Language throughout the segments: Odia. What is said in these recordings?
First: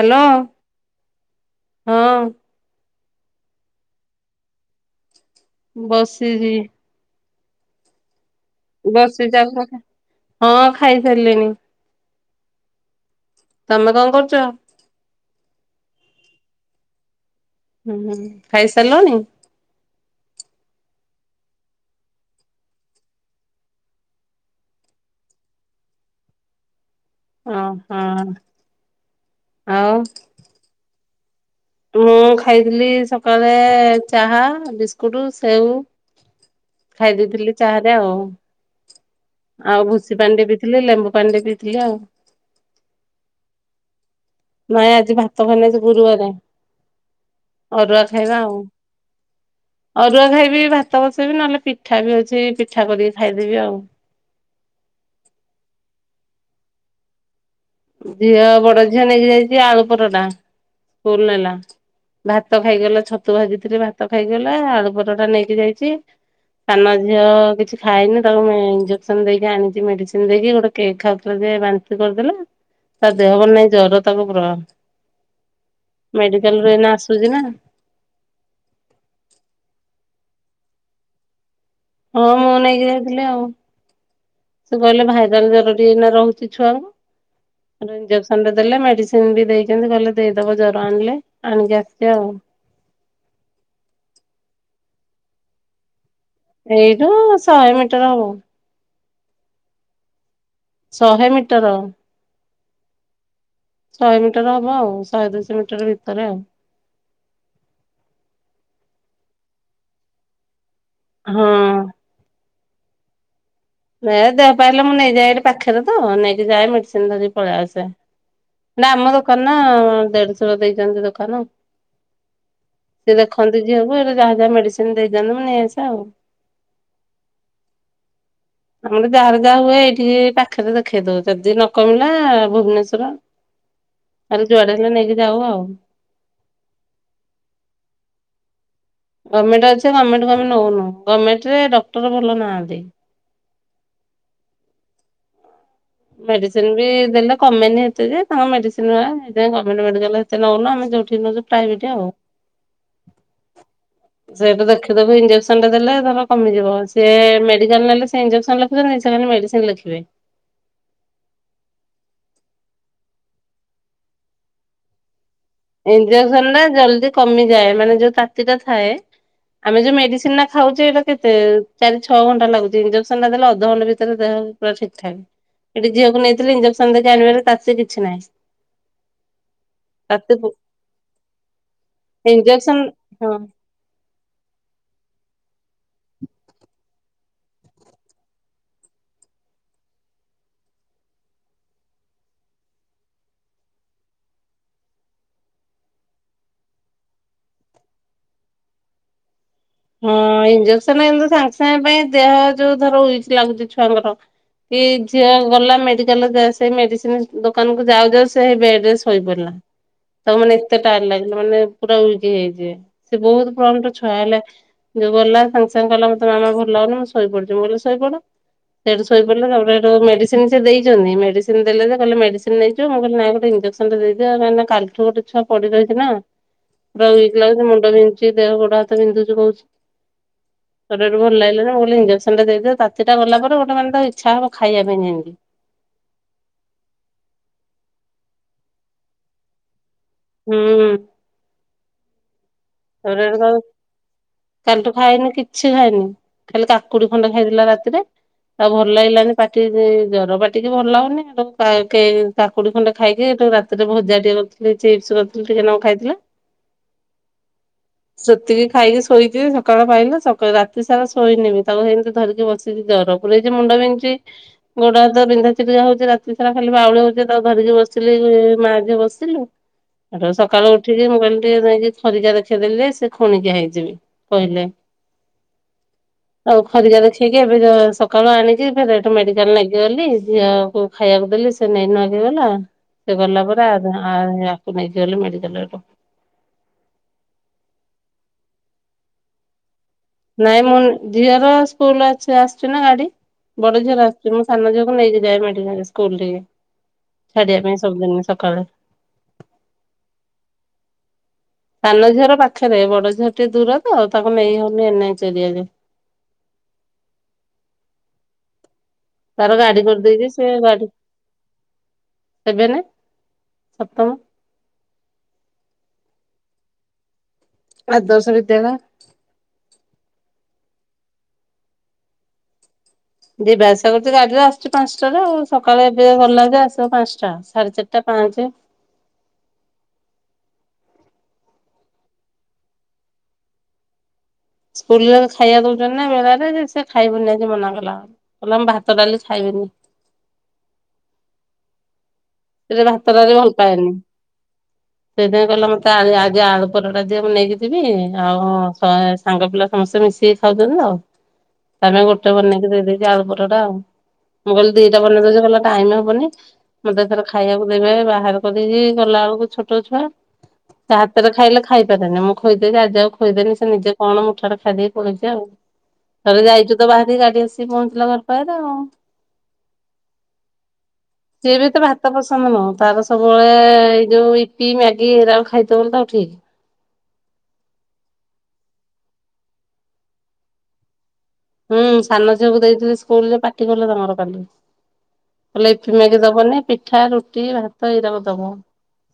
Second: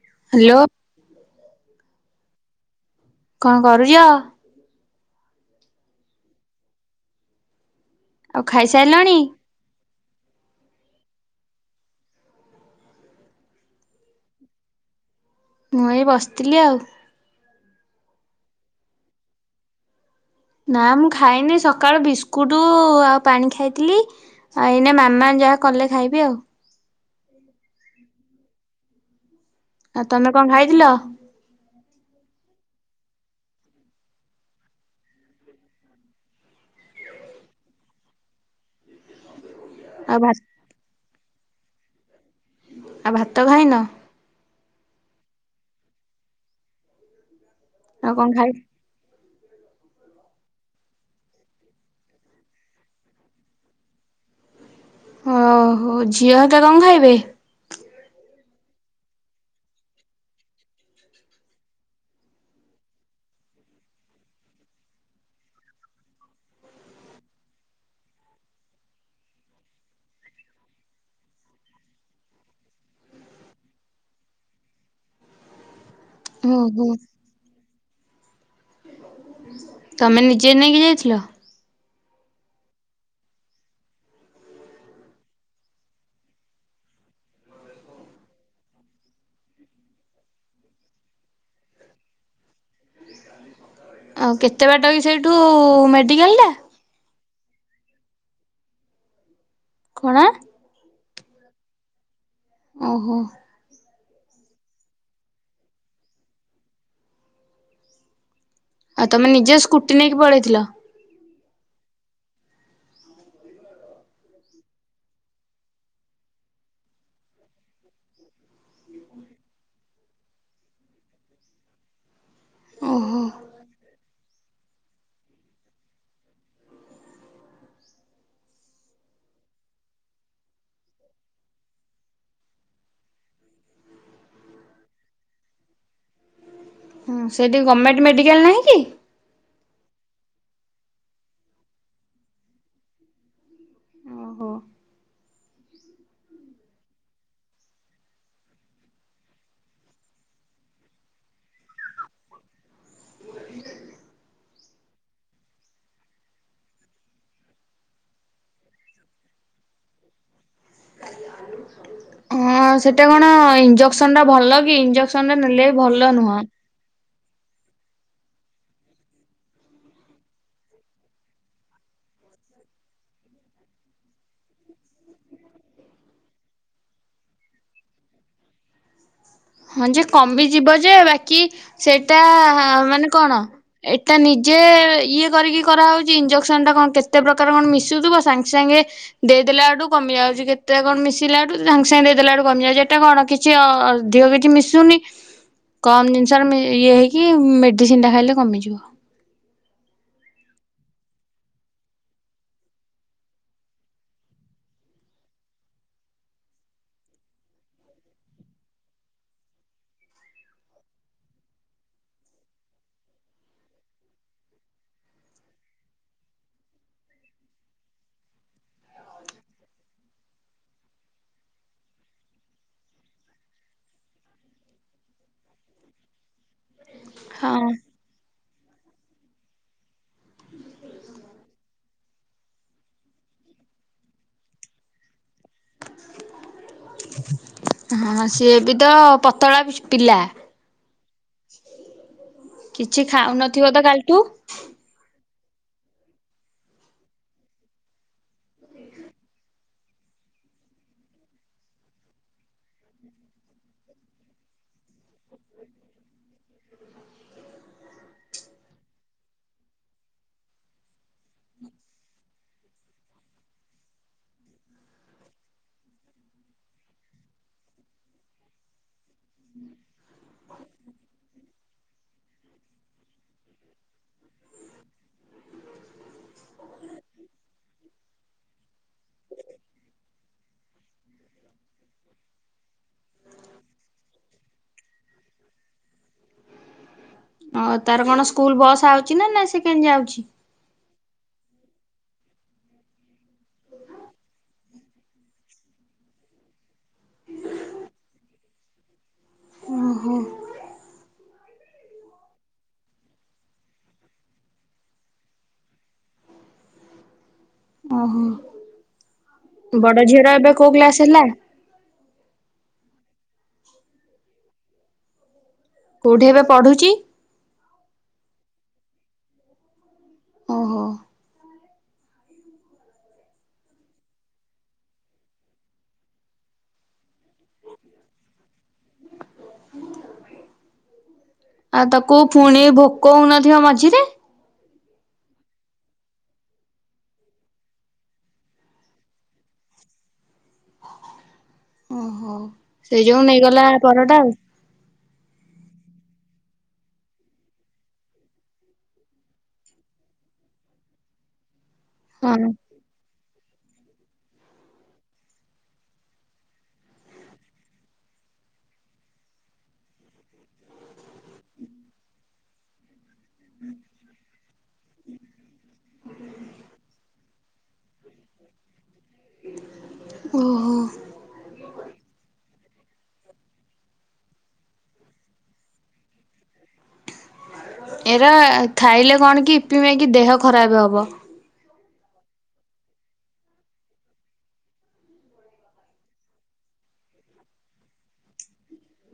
ହାଲୋ ହ୍ୟାଲୋ ହଁ। କଣ କରୁଚ? ବସିଚି। ଆଉ ଖାଇସାରିଲଣି? ବସିଚ ଆଉ [unintelligible] ହଁ ଖାଇସାରିଲିଣି। ତମେ କଣ କରୁଚ? ମୁଁ ଏଇ ବସିଥିଲି ଆଉ। ହୁଁ ହୁଁ ଖାଇସାରିଲଣି? ନା ମୁଁ ଖାଇନି ସକାଳୁ ବିସ୍କୁଟୁ ଆଉ ପାଣି ଖାଇଥିଲି ଆଉ ଏଇନା ମାମା ଯାହା କଲେ ଖାଇବି ଆଉ। ଉଁ ହୁଁ। ଆଉ ତମେ କଣ ଖାଇଥିଲ? ମୁଁ ଖାଇଥିଲି ସକାଳେ ଚାହା, ବିସ୍କୁଟୁ, ସେଉ ଖାଇ ଦେଇଥିଲି ଚାହାରେ ଆଉ। ଆଉ ଭୁସି ପାଣି ଟିକେ ପିଇଥିଲେ ଲେମ୍ବୁପାଣି ଟିକେ ପିଇଥିଲି ଆଉ। ଆଉ ଭାତ ଖାଇନ? ନାଇଁ ଆଜି ଭାତ ଖାଇନି ଆଜି ଗୁରୁବାରେ। ଅରୁଆ କଣ ଖାଇବା ଖାଇ ଆଉ। ଅରୁଆ ଖାଇବି ଭାତ ବସେଇବି ନହେଲେ ପିଠା ବି ଅଛି ପିଠା କରିକି ଖାଇଦେବି ଆଉ। ଓହୋ ଝିଅ ହେକା କଣ ଖାଇବେ? ଝିଅ ବଡ ଝିଅ ନେଇକି ଯାଇଚି ଆଳୁ ପରଟା ସ୍କୁଲ ନେଲା। ଭାତ ଖାଇକିଗଲା ଛତୁ ଭାଜିଥିଲି ଭାତ ଖାଇଗଲା ଆଳୁ ପରଟା ନେଇକି ଯାଇଚି ସାନ ଝିଅ କିଛି ଖାଇନି ତାକୁ ମୁଁ ଇଞ୍ଜେକ୍ସନ ଦେଇକି ଆଣିଚି ମେଡିସିନ ଦେଇକି ଗୋଟେ କେକ୍ ଖାଉଥିଲା ସେ ବାନ୍ତି କରିଦେଲା ତା ଦେହ ଭଲ ନାହିଁ ଜର ତାକୁ ପ୍ରବଳ। ମେଡିକାଲରୁ ଓହୋ ଏଇନା ଆସୁଛି ନା। ତମେ ନିଜେ ନେଇକି ଯାଇଥିଲ? ହଁ ମୁଁ ନେଇକି ଯାଇଥିଲି ଆଉ। ସେ କହିଲେ ଭାଇରାଲ ଜର ଟିକେ ଏଇନା ରହୁଛି ଛୁଆଙ୍କୁ। ତାପରେ ଇଞ୍ଜେକ୍ସନଟେ ଦେଲେ ମେଡିସିନ ବି ଦେଇଚନ୍ତି କହିଲେ ଦେଇଦବ ଜର ଆଣିଲେ ଆଣିକି ଆସିଚି ଆଉ। ଆଉ କେତେ ବାଟ କି ସେଇଠୁ ମେଡିକାଲ? ଟା? ଏଇଠୁ ଶହେ ମିଟର ହବ। କଣ? ଶହେ ମିଟର। ଓହୋ। ଶହେ ମିଟର ହବ ଆଉ ଶହେ ଦଶ ମିଟର ଭିତରେ ଆଉ। ଆଉ ତମେ ନିଜ ସ୍କୁଟି ନେଇକି ପଳେଇଥିଲ? ହଁ। ନ ଦେହପାରିଲ ମୁଁ ନେଇଯାଏ ଏଠି ପାଖରେ ତ ନେଇକି ଯାଏ ମେଡିସିନ ଧରି ପଳେଇ ଆସେ। ନା ଆମ ଦୋକାନ ନା ଦେଢସୂର୍ ଦେଇଛନ୍ତି ଦୋକାନ। ସେ ଓହୋ ଦେଖନ୍ତି ଝିଅ କୁ [unintelligible] ଯାହା ଯାହା ମେଡିସିନ ଦେଇଦିଅନ୍ତୁ ମୁଁ ନେଇ ଆସେ ଆଉ। ଆମର ଯାହାର ଯାହା ହୁଏ ଏଇଠିକି ପାଖରେ ଦେଖେଇ ଦଉ ଯଦି ନ କମିଲା ଭୁବନେଶ୍ଵର ଖାଲି ଯୁଆଡେ ହେଲେ ନେଇକି ଯାଉ ଆଉ। ହଁ ସେଇଠି ଗଭର୍ଣ୍ଣମେଣ୍ଟ ମେଡ଼ିକାଲ ନାହିଁ କି? ଗଭର୍ଣ୍ଣମେଣ୍ଟ ଅଛି ଗଭର୍ଣ୍ଣମେଣ୍ଟମେ ନଉନୁ ଗଭର୍ଣ୍ଣମେଣ୍ଟ ରେ ଡକ୍ଟର ଭଲ ନାହାନ୍ତି। [inaudible] ଓହୋ ମେଡିସିନ ବି ଦେଲେ କମେନିତେ ଯେ ତାଙ୍କ ମେଡିସିନ ଗମେଣ୍ଟ ମେଡିକାଲ ନଉନ ଆମେ ଯଉଠି ନ ପ୍ରାଇବେଟ ଆଉ। ସେଟା ଦେଖିଦବ ଇଞଜେସନ ଟା ଦେଲେ ଧର କମିଯିବ ସି ମେଡିକାଲ ନେଲେ ସେ ଇଞ୍ଜେକ୍ସନ ଲେଖୁଛନ୍ତି ମେଡିସିନ ଲଖିବେ। ହଁ ସେଇଟା କଣ ଇଞ୍ଜେକ୍ସନ ଟା ଭଲ କି ଇଜେସନ ଇଞ୍ଜେକ୍ସନ ଟା ଜଲଦି କମିଯାଏ ମାନେ ଯୋଉ ତାତି ଟା ଥାଏ ଆମେ ଯୋଉ ମେଡିସିନ ଟା ଖାଉଛେ ଏଟା କେତେ ଚାରି ଛଅ ଘଣ୍ଟ ଲାଗୁ ଇଞ୍ଜେକ୍ସନ ଟା ଦେଲେ ଅଧଘଣ୍ଟ ଭିତରେ ଦେହ ପା ଠିକ ଠାକ ଏଠି ଝିଅକୁ ନେଇଥିଲେ ଇଞ୍ଜେକ୍ସନ ଦେଖି ଆଣିବାରେ ତାତୀ ସେ କିଛି ନାହିଁ। ହଁ ଯେ ତାତି କମ ବି ଯିବ ଯେ ବାକି ସେଇଟା ଇଞ୍ଜେକ୍ସନ ମାନେ ହଁ କଣ ଏଟା ନିଜେ ଇଏ କରିକି କରାହଉଛି ଇଞଜେକ୍ସନ ଟା କଣ କେତେ ପ୍ରକାର କଣ ମିଶୁଥିବ ସାଙ୍ଗେ ସାଙ୍ଗେ ଦେଇଦେଲା ବୁ କମି ଯାଉ ଛି କେତେ କଣ ମିଶିଲା ବେଠୁ ସାଙ୍ଗେ ସାଙ୍ଗେ ଦେଇଦେଲା ବେୁ କମିଯା ଏଟା କଣ କିଛି ଅଧିକ ମିଶୁନି କମ ଜିନିଷରେ ଇଏ ହେଇକି ମେଡିସିନ ଟା ଖାଇଲେ କମିଯିବ। ହଁ ଇଞ୍ଜେକ୍ସନ ଏମତି ସାଙ୍ଗେ ସାଙ୍ଗେ ପାଇଁ ଦେହ ଯୋଉ ଧର ଉଇକି ଲାଗୁଛି ଛୁଆଙ୍କର କି ଝିଅ ଗଲା ମେଡିକାଲ ସେ ମେଡିସିନ ଦୋକାନକୁ ଯାଉ ଯାଉ ସେଇ ବେଡ ରେ ଶୋଇପଡିଲା। ତାକୁ ମାନେ ଏତେ ଟାଇଡେ ଲାଗିଲା ମାନେ ପୁରା ଇ ହେଇଯିବେ ସେ ବହୁତ ପ୍ରମୋଟ ଛୁଆ ହେଲେ ଯୋଉ ଗଲା ସାଙ୍ଗେ ସାଙ୍ଗେ ଗଲା ମତେ ମାମା ଭଲ ଲାଗୁନି ମୁଁ ଶୋଇ ପଡୁଛି ମୁଁ କହିଲି ଶୋଇପଡ। ସେଠି ଶୋଇ ପଡିଲ ତା ମେଡିସିନ ସେ ଦେଇଛନ୍ତି ମେଡିସିନ ଦେଲେ କହିଲେ ମେଡିସିନ ନେଇିବ ମୁଁ କହିଲି ଇଜେସନ ଟା ଦେଇଦିଅ କଁ ନା କାଲିଠୁ ଗୋଟେ ଛୁଆ ପଡି ରହିଛି ନା। ପୁରା ୱେକ୍ ଲାଗୁଛି ହଁ ମୁଣ୍ଡ ବିନ୍ଧୁଛି ଦେହ ଗୋଡ ହାତ ବିନ୍ଧୁଛି କହୁଛି। ଶରୀରେ ଭଲ ଲାଗିଲା ମୁଁ କିଲି ଇଞ୍ଜେକ୍ସନଟା ଦେଇଦେବ ତାତିଟା ଗଲା ପରେ ଗୋୋନେଙ୍କ ଇଚ୍ଛା ହବ ଖାଇବା ପାଇଁ ଯେମତି। ହଁ ସିଏ ବି ତ ପତଳା ବି ହୁଁ। କିଛି ଖାଉନଥିବ ତ କାଲିଠୁ। କାଲି ଠୁ ଖାଇନି କିଛି। କିଛି ଖାଇନି ଖାଲି କାକୁଡି ଖଣ୍ଡ ଖାଇଲା ରାତିରେ ଆଉ ଭଲ ଲାଗିଲାନି ପାଟି ଜର ପାଟିକି ଭଲ ଲାଗୁନି ଆ କାକୁଡି ଖଣ୍ଡେ ଖାଇକି େ ରାତିରେ ଭଜା ଟିକେ କରିଥିଲି ଚିପ୍ସ କରିଥିଲି ଟିକେ ନ ଖାଇଥିଲା ସେତିକି ଖାଇକି ଶୋଇଥିବେ ସକାଳ ପାଇଲେ ସଳ ରାତି ସାରା ଶୋଇନେବି ତାକୁ ସେମିତି ଧରିକି ବସିକି ଜର ପୁରଇଛି ମୁଣ୍ଡ ବିନ୍ଧଛି ଗୋଡା ବିନ୍ଧା ଚିଲିକା ହଉଛି ରାତି ସାରା ଖାଲି ବାଉଳି ହଉଛି ତାକୁ ଧରିକି ବସିଲି ମାଝ ବସିଲୁ ସକାଳୁ ଉଠିକି ମୁଁ କହିଲି ଟିକେ ନେଇକି ଖରିକା ଦେଖି ଦେଲେ ସେ ଖୁଣିକି ହେଇଯିବି କହିଲେ। ଆଉ ଖରିକା ଦେଖେଇକି ଏବେ ସକାଳୁ ଆଣିକି ଫରେ ଏଥି ମେଡିକାଲ ଲାଗିଗଲି ଝିଅକୁ ଖାଇବାକୁ ଦେ ସେ ନେଇ ନଗି ଗଲା ସେ ଗଲା ପରେକୁ ନେଇକି ଗଲେ ମେଡିକାଲ ଓ ତାର କଣ ସ୍କୁଲ ବସ୍ ଆଉଛି ନା ନା ସେ କେମିତି ଯାଉଛି? ନାଇଁ ମୁଁ ଝିଅର ସ୍କୁଲ ଅଛି ଆଶୁଛି ନା ଗାଡି। ବଡ ଝିଅର ଆସିୁଛି ମୁଁ ସାନ ଝିଅକୁ ନେଇକି ଯାଏ ସ୍କୁଲ ମେ ସ୍କୁଲ୍ ଟିକେ ଛାଡିବା ପାଇଁ ସବୁଦିନ ସକାଳେ। ଓହୋ ସାନ ଝିଅର ପାଖରେ, ବଡ ଝିଅ ଟିକେ ଦୂର ତ ତାଙ୍କୁ ନେଇ ହଉନି ଏନ ଏଚ ଏରିଆରେ। ଓହୋ ତାର ଗାଡି ବଡ କରିଦେଇଛି, ଝିଅର ସେ ଏବେ କୋଉ ଗାଡି କ୍ଲାସ ହେଲା? ଏବେ ନା ସପ୍ତମ। କୋଉଠି ଏବେ ପଢୁଛି? ଆଦର୍ଶ ବିଦ୍ୟାଳୟ। ଓହୋ! ଯିବା ଆସିବା କରୁଛି ଗାଡିରେ ଆସୁଛି ପାଞ୍ଚଟାରୁ, ସକାଳେ ଏବେ ଗଲା ଯେ ଆସିବ ପାଞ୍ଚଟା। ସାଢେ ଚାରିଟା ପାଞ୍ଚ ପାଞ୍ଚେ। ଆଉ ତାକୁ ଫୁଣି ଭୋକ ହଉନଥିବ ମଝିରେ? ସ୍କୁଲରେ ଖାଇବା ଦଉଛନ୍ତି ନା ବେଳାରେ। ଯେ ସେ ଖାଇବନି ଆଜି ମନା କଲା, କହିଲା ମୁଁ ଭାତ ଡାଲି ଖାଇବନି। ଓହୋ ସେ ସେଇ ଭାତ ଯୋଉ ଡାଲି ଭଲ ନେଇଗଲା ପାଏନି। ପରଟା ଆଉ ସେଇଥିଆଇଁ କହିଲା ମତେ ଆଳି ଆଇ ଯେ ଆଳୁ ପରଟା ଦିଏ, ମୁଁ ନେଇକିଯିବି ଆଉ ସ-ସାଙ୍ଗ ପିଲା ସମସ୍ତେ ମିଶିକି ଖାଉଛନ୍ତି ତ। ତାମେ ଗୋଟେ ହଁ। ବନେଇକି ଦେଇଦେଇଚି ଆଳୁ ପର ଟ ଟା-ଆ, ମୁଁ କହିଲି ଦିଟା ବନେଇଦଉଚି, କଲା ଟାଇମ୍ ହବନି। ମତେଥର ଖାଇବାକୁ ଦେବେ ବାହାର କରିକି, ଗଲା ବେଳକୁ ଛୋଟ ଛୁଆ ସେ ହାତରେ ଖାଇଲେ ଖାଇପାରେନି। ମୁଁ ଖୋଇଦେ ଯେ ଆଜି ଆଉ ଖୋଇଦେନି। ସେ ନିଜେ କଣ ମୁଠା ଟା ଖାଇଦେଇ ପଲେଇଛି ଆଉ। ଥରେ ଯାଇଛୁ ତ ବାହାରିକି ଗାଡି ଆସିକି ପହଞ୍ଚିଲା ଘର ପାରେ ଆଉଁ। ଓହୋ! ପସନ୍ଦ ନୁହଁ ତାର ସବୁବେଳେ-ଏ-ଏ ଏଇ ଯୋଉ ଇପି ମ୍ୟାଗି ଏଇରାକୁ ଖାଇଥବଲ ତ ଠିକ୍। ଏରା ଖାଇଲେ କଣ କି ଇପି ମ୍ୟାଗି କିି ଦେହ ଖରାପ ହବ। ହୁଁ ସାନ ଝିଅକୁ ଦେଇଥିଲି, ସ୍କୁଲ ରେ ପାଟି କଲେ ତାଙ୍କର କାଲି। ଲେ ଇପି ମ୍ୟାଗି ଦବନି। ପିଠା, ରୁଟି, ଭାତ ଏଇରାକ ଦବ।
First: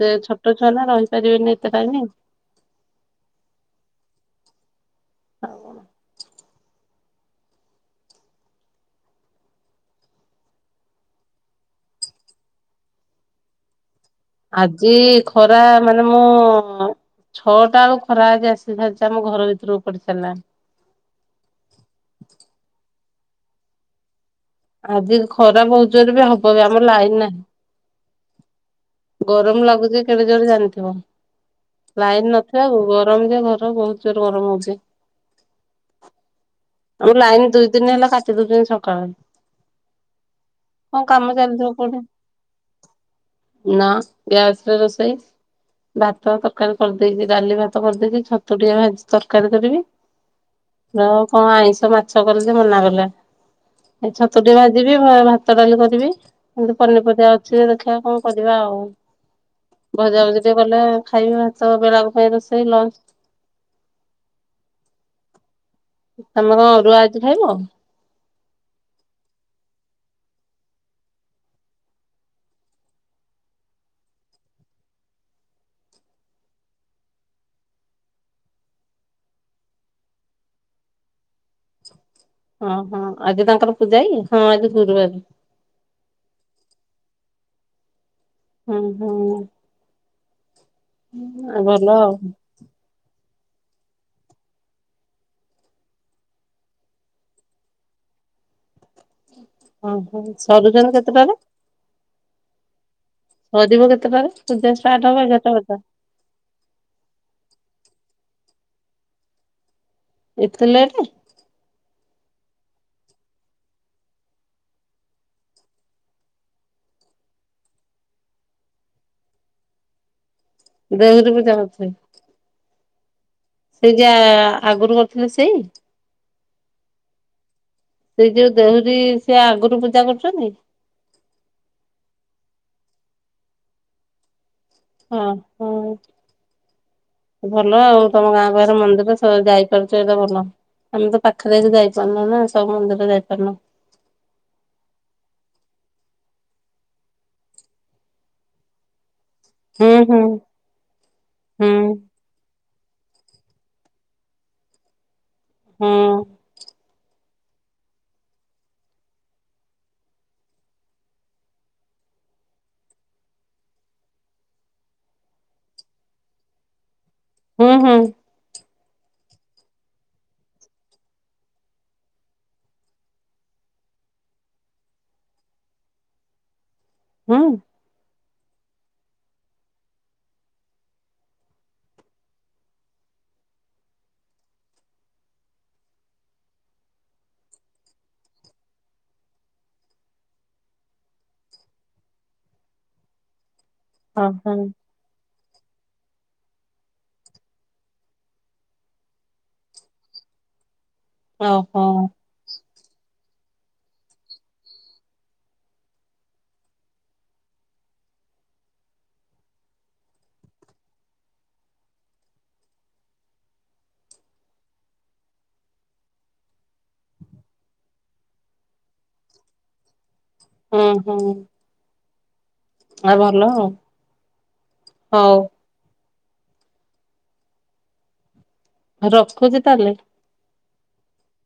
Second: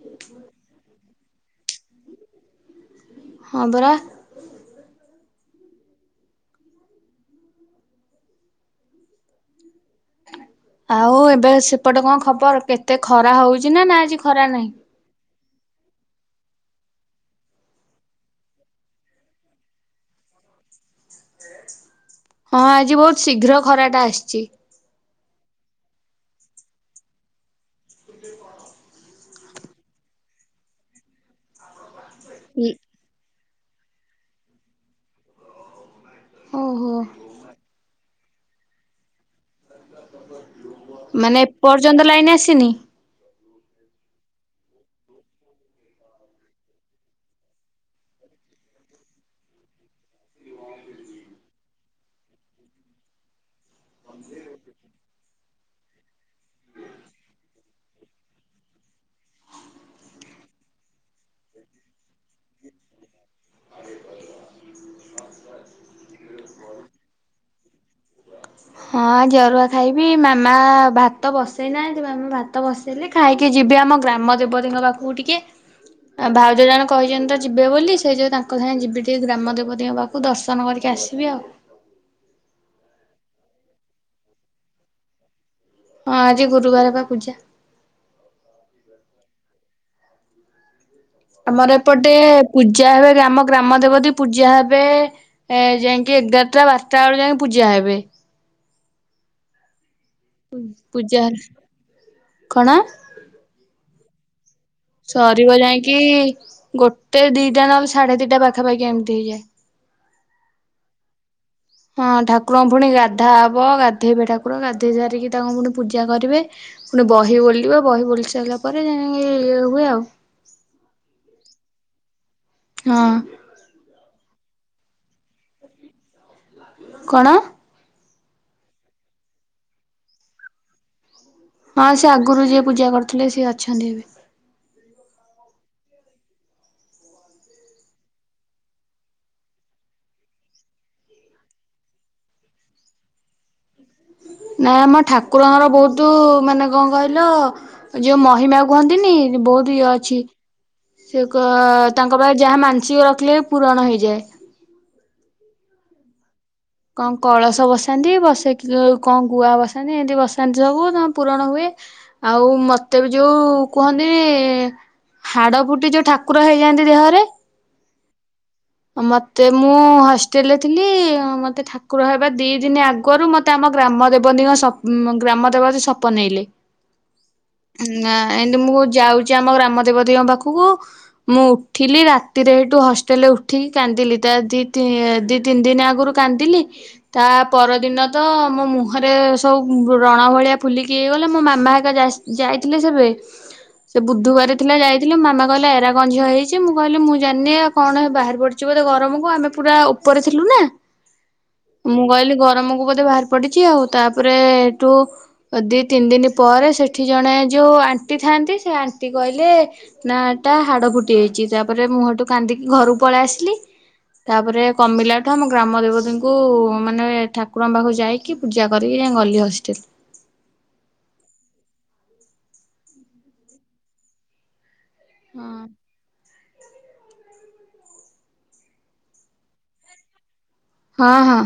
ସେ ଛୋଟ ଛୁଆ ନା ରହିପାରିବେନି ଏତେ ଟାଇମି। ହଁ ବରା ଆଉ କଣ? ଆଉ ଏବେ ସେପଟେ କଣ ଖବର? କେତେ ଖରା ହଉଛି ନା ନା ଆଜି ଖରା ନାହିଁ? ଆଜି ଖରା ମାନେ ମୁଁ-ଉଁ -ଉଁ ଛଅଟା ଆଳୁ ଖରାଆଜି ଆସି ସାରିଛି, ଆମ ଘର ଭିତରକୁ ପଡି ସାରିଲାଣି। ହଁ ଆଜି ବହୁତ ଶୀଘ୍ର ଖରା ଟା ଆସିଛି। ଆଜି ଖରା ବହୁଜୋରେ ବି ହବ ବି ଆମ ଲାଇନ ନାହିଁ। ସ୍କୁଟି କଣ? ଗରମ ଲାଗୁଛି କେଡେ ଜୋରେ ଜାଣିଥିବ। ଲାଇନ ନଥିବାକୁ ଗରମ ଯେ ଘର ବହୁତ ଜୋର୍ ଗରମ ହଉଛି। ଓହୋ। ଆମ ଲାଇନ୍ ଦୁଇ ଦିନ ହେଲା କାଟ୍ ଟି ଦଉଚନ୍ତି ସକାଳ। ହଁ କାମ ମାନେ ଚାଲିଥିବ ଏପର୍ଯ୍ୟନ୍ତ ପୁଣି। ଲାଇନ ଆସିନି? ନା ଗ୍ୟାସ ରେ ରୋଷେଇ ଭାତ ତରକାରୀ କରିଦେଇଛି। ଡାଲି ଭାତ କରିଦେଇଛି। ଛତୁଟିଏ ଭାଜି ତରକାରୀ କରିବି। ର କଣ ଆଇଁଷ ମାଛ କଲେ ଯେ ମନା କଲେ। ଏ ଛତ ତୁ ତଟି ଭାଜିବି, ଭାତ ଡାଲି କରିବି, ଏମତି ପନିପରିବା ଅଛି। ଦେଖିବା କଣ କରିବା ଆଉ? ଭଜା ଭଜି ଟିକଲେ ଖାଇବେ ଭାତ। ବେଳାକୁ ଫେରେ ରୋଷେଇ ଲଞ୍ଚ। ତମେ କଣ ଅରୁଆ ଆଜି ଖାଇବ? ହଁ ଆଜି ଅରୁଆ ଖାଇବି ମାମା ଭାତ ବସେଇନାହାଁନ୍ତି। ମାମା ଭାତ ବସେଇଲେ ଖାଇକି ଯିବେ ଆମ ଗ୍ରାମ ଦେବତୀଙ୍କ ପାଖକୁ ଟିକିଏ। ଆଉ ଭାଉଜ ଜଣେ କହିଛନ୍ତି, ତ ଯିବେ ବୋଲି ସେ ଯୋଉ ତାଙ୍କ ସାଙ୍ଗେ ଯିବି ଟିକେ ଗ୍ରାମ ଦେବତୀଙ୍କ ପାଖକୁ, ଦର୍ଶନ କରିକି ଆ ଆସିବି ଆଉ। ଅ ହଁ, ଆଜି ତାଙ୍କର ପୂଜା କି? ହଁ, ଆଜି ଗୁରୁବାର। ହଁ, ଆଜି ଗୁରୁବାର ବା ପୂଜା ହୁଁ ହୁଁ। ଆମର ଭଲ ଏପଟେ ଆଉ। ପୂଜା ହେବେ ଆମ ଗ୍ରାମ ଦେବ ଦି ପୂଜା ହେବେ ଏ ଯାଇକି ଏଗାରଟା ବାରଟା ବେଳକୁ ଯାଇକି ପୂଜା ହେବେ। ଓହୋ ସରୁଛନ୍ତି ପୂଜା କେତେଟାରେ କଣ ସରିବ କେତେ ସରିବ ଯାଇକି ଗୋଟେ ଦିଟା ନହେଲେ ସାଢେ ଦିନ ଟା ପାଖାପାଖି ଏମିତି ହେଇଯାଏ। ଏତେ ଲେଟ? ହଁ ଠାକୁରଙ୍କ ପୁଣି ଗାଧା ହେବ ଗାଧେଇବେ ଠାକୁର ଗାଧୋଇ ସାରିକି ତାଙ୍କୁ ପୁଣି ପୂଜା କରିବେ। ବହି ବୋଲିବ ବହି ବଲି ସାରିଲା ପରେ ଇଏ ହୁଏ ଆଉ। ଦେହୁରୀ ପୂଜା କରୁଥିବେ। ହଁ। ଆଜ୍ଞା ଆଗରୁ କରିଥିଲେ ସେଇ କଣ? ସେ ଯୋଉ ଦେହୁରୀ ସେ ଆଗରୁ ପୂଜା କରୁଛନ୍ତି। ହଁ ସେ ଆଗରୁ ଯିଏ ପୂଜା କରୁଥିଲେ ସେ ଅଛନ୍ତି। ହଁ ହଁ। ଭଲ ଆଉ ତମ ଗାଁ ପାହରେ ମନ୍ଦିର ଯାଇପାରୁଛ ଏଇଟା ଭଲ। ଆମେ ତ ପାଖରେ ଯାଇପାରୁନୁ ନା ସବୁ ମନ୍ଦିରରେ ଯାଇପାରୁନୁ। ନାଁ ଆମ ଠାକୁର ଙ୍କ ବୋଉତୁ ମାନେ କଣ କହିଲ ଯୋଉଁ ମହିମା କୁହନ୍ତିନି। ବହୁତ ଇଏ ହୁଁ ଅଛି ହୁଁ ସେ ହୁଁ ଏହା ମାନସିକ ରଖିଲେ ପୂରଣ ହେଇଯାଏ। ହୁଁ। କଣ କଳସ ବସାନ୍ତି ବସେଇ କଣ ଗୁଆ ବସାନ୍ତି ଏମିତି ବସାନ୍ତି ସବୁ ତା ପୂରଣ ହୁଏ। ଆଉ ମତେ ବି ଯୋଉ କୁହନ୍ତି। ହାଡ ଫୁଟି ଯୋଉ ଠାକୁର ହେଇଯାଆନ୍ତି ଦେହରେ ହୁଁ ହୁଁ। ମତେ ମୁଁ ହଷ୍ଟେଲରେ ଥିଲି ମତେ ଠାକୁର ହେବା ଦି ଦିନ ଆଗରୁ ମତେ ଆମ ଗ୍ରାମ ଦେବତୀଙ୍କ ସ ଗ୍ରାମ ଦେବତୀ ସପନେଇଲେ ହୁଁ ନାଁ ଆତି ମୁଁ ଯାଉଛି ଆମ ଗ୍ରାମ ଦେବ ଦେଙ୍କ ପାଖକୁ ମୁଁ ଉଠିଲି ରାତିରେ ହେଠୁ ହଷ୍ଟେଲେ ଠିକ କାନ୍ଦିଲି ତା ଦି ଦି ତିନି ଦିନ ଆଗରୁ କାନ୍ଦିଲି ତା ପରଦିନ ତ ମୋ ମୁହଁରେ ସବୁ ବଣ ଭଳିଆ ଫୁଲିକି ହେଇଗଲେ ମୋ ମାମା ହେକା ଯାଇଥିଲେ ସେବେ ସେ ହଁ ବୁଧବାର ହଁ। ଥିଲା ଯାଇଥିଲେ ମାମା କହିଲେ ଏରା କଣ ଝିଅ ହେଇଛି ମୁଁ କହିଲି ମୁଁ ଜାଣିନି ଆ କଣ ବାହାର ବୋଧେ ଗରମକୁ ଆମେ ପୁରା ଉପରେ ଥିଲୁ ନା ଓହୋ ମୁଁ କହିଲି ଗରମକୁ ବ ବାହାରି ପଡିଛି ଆଉ ତାପରେ ଏଠୁ ଦି ତିନି ଦିନ ପରେ ସେଠି ଜଣେ ଯୋଉ ଆଣ୍ଟି ଥାନ୍ତି ସେ ଆଣ୍ଟି କହିଲେ ନା ଟା ହାଡ ଫୁଟି ଯାଇଛି ତାପରେ ମୁହଠୁ କାନ୍ଦିକି ଘର ପଳେଇ ଆସିଲି। ତାପରେ କମିଲା ଠୁ ଆମ ଗ୍ରାମ ଦେବତୀଙ୍କୁ ମାନେ ଠାକୁରଙ୍କ ପାଖକୁ ଯାଇକି ପୂଜା କରିକି ଗଲି ହଷ୍ଟେଲେ। ହଁ ହୁଁ। ଆ ଭଲ ଆଉ। ହଁ। ରଖୁଛି ତାହାଲେ। ହଁ ହଁ।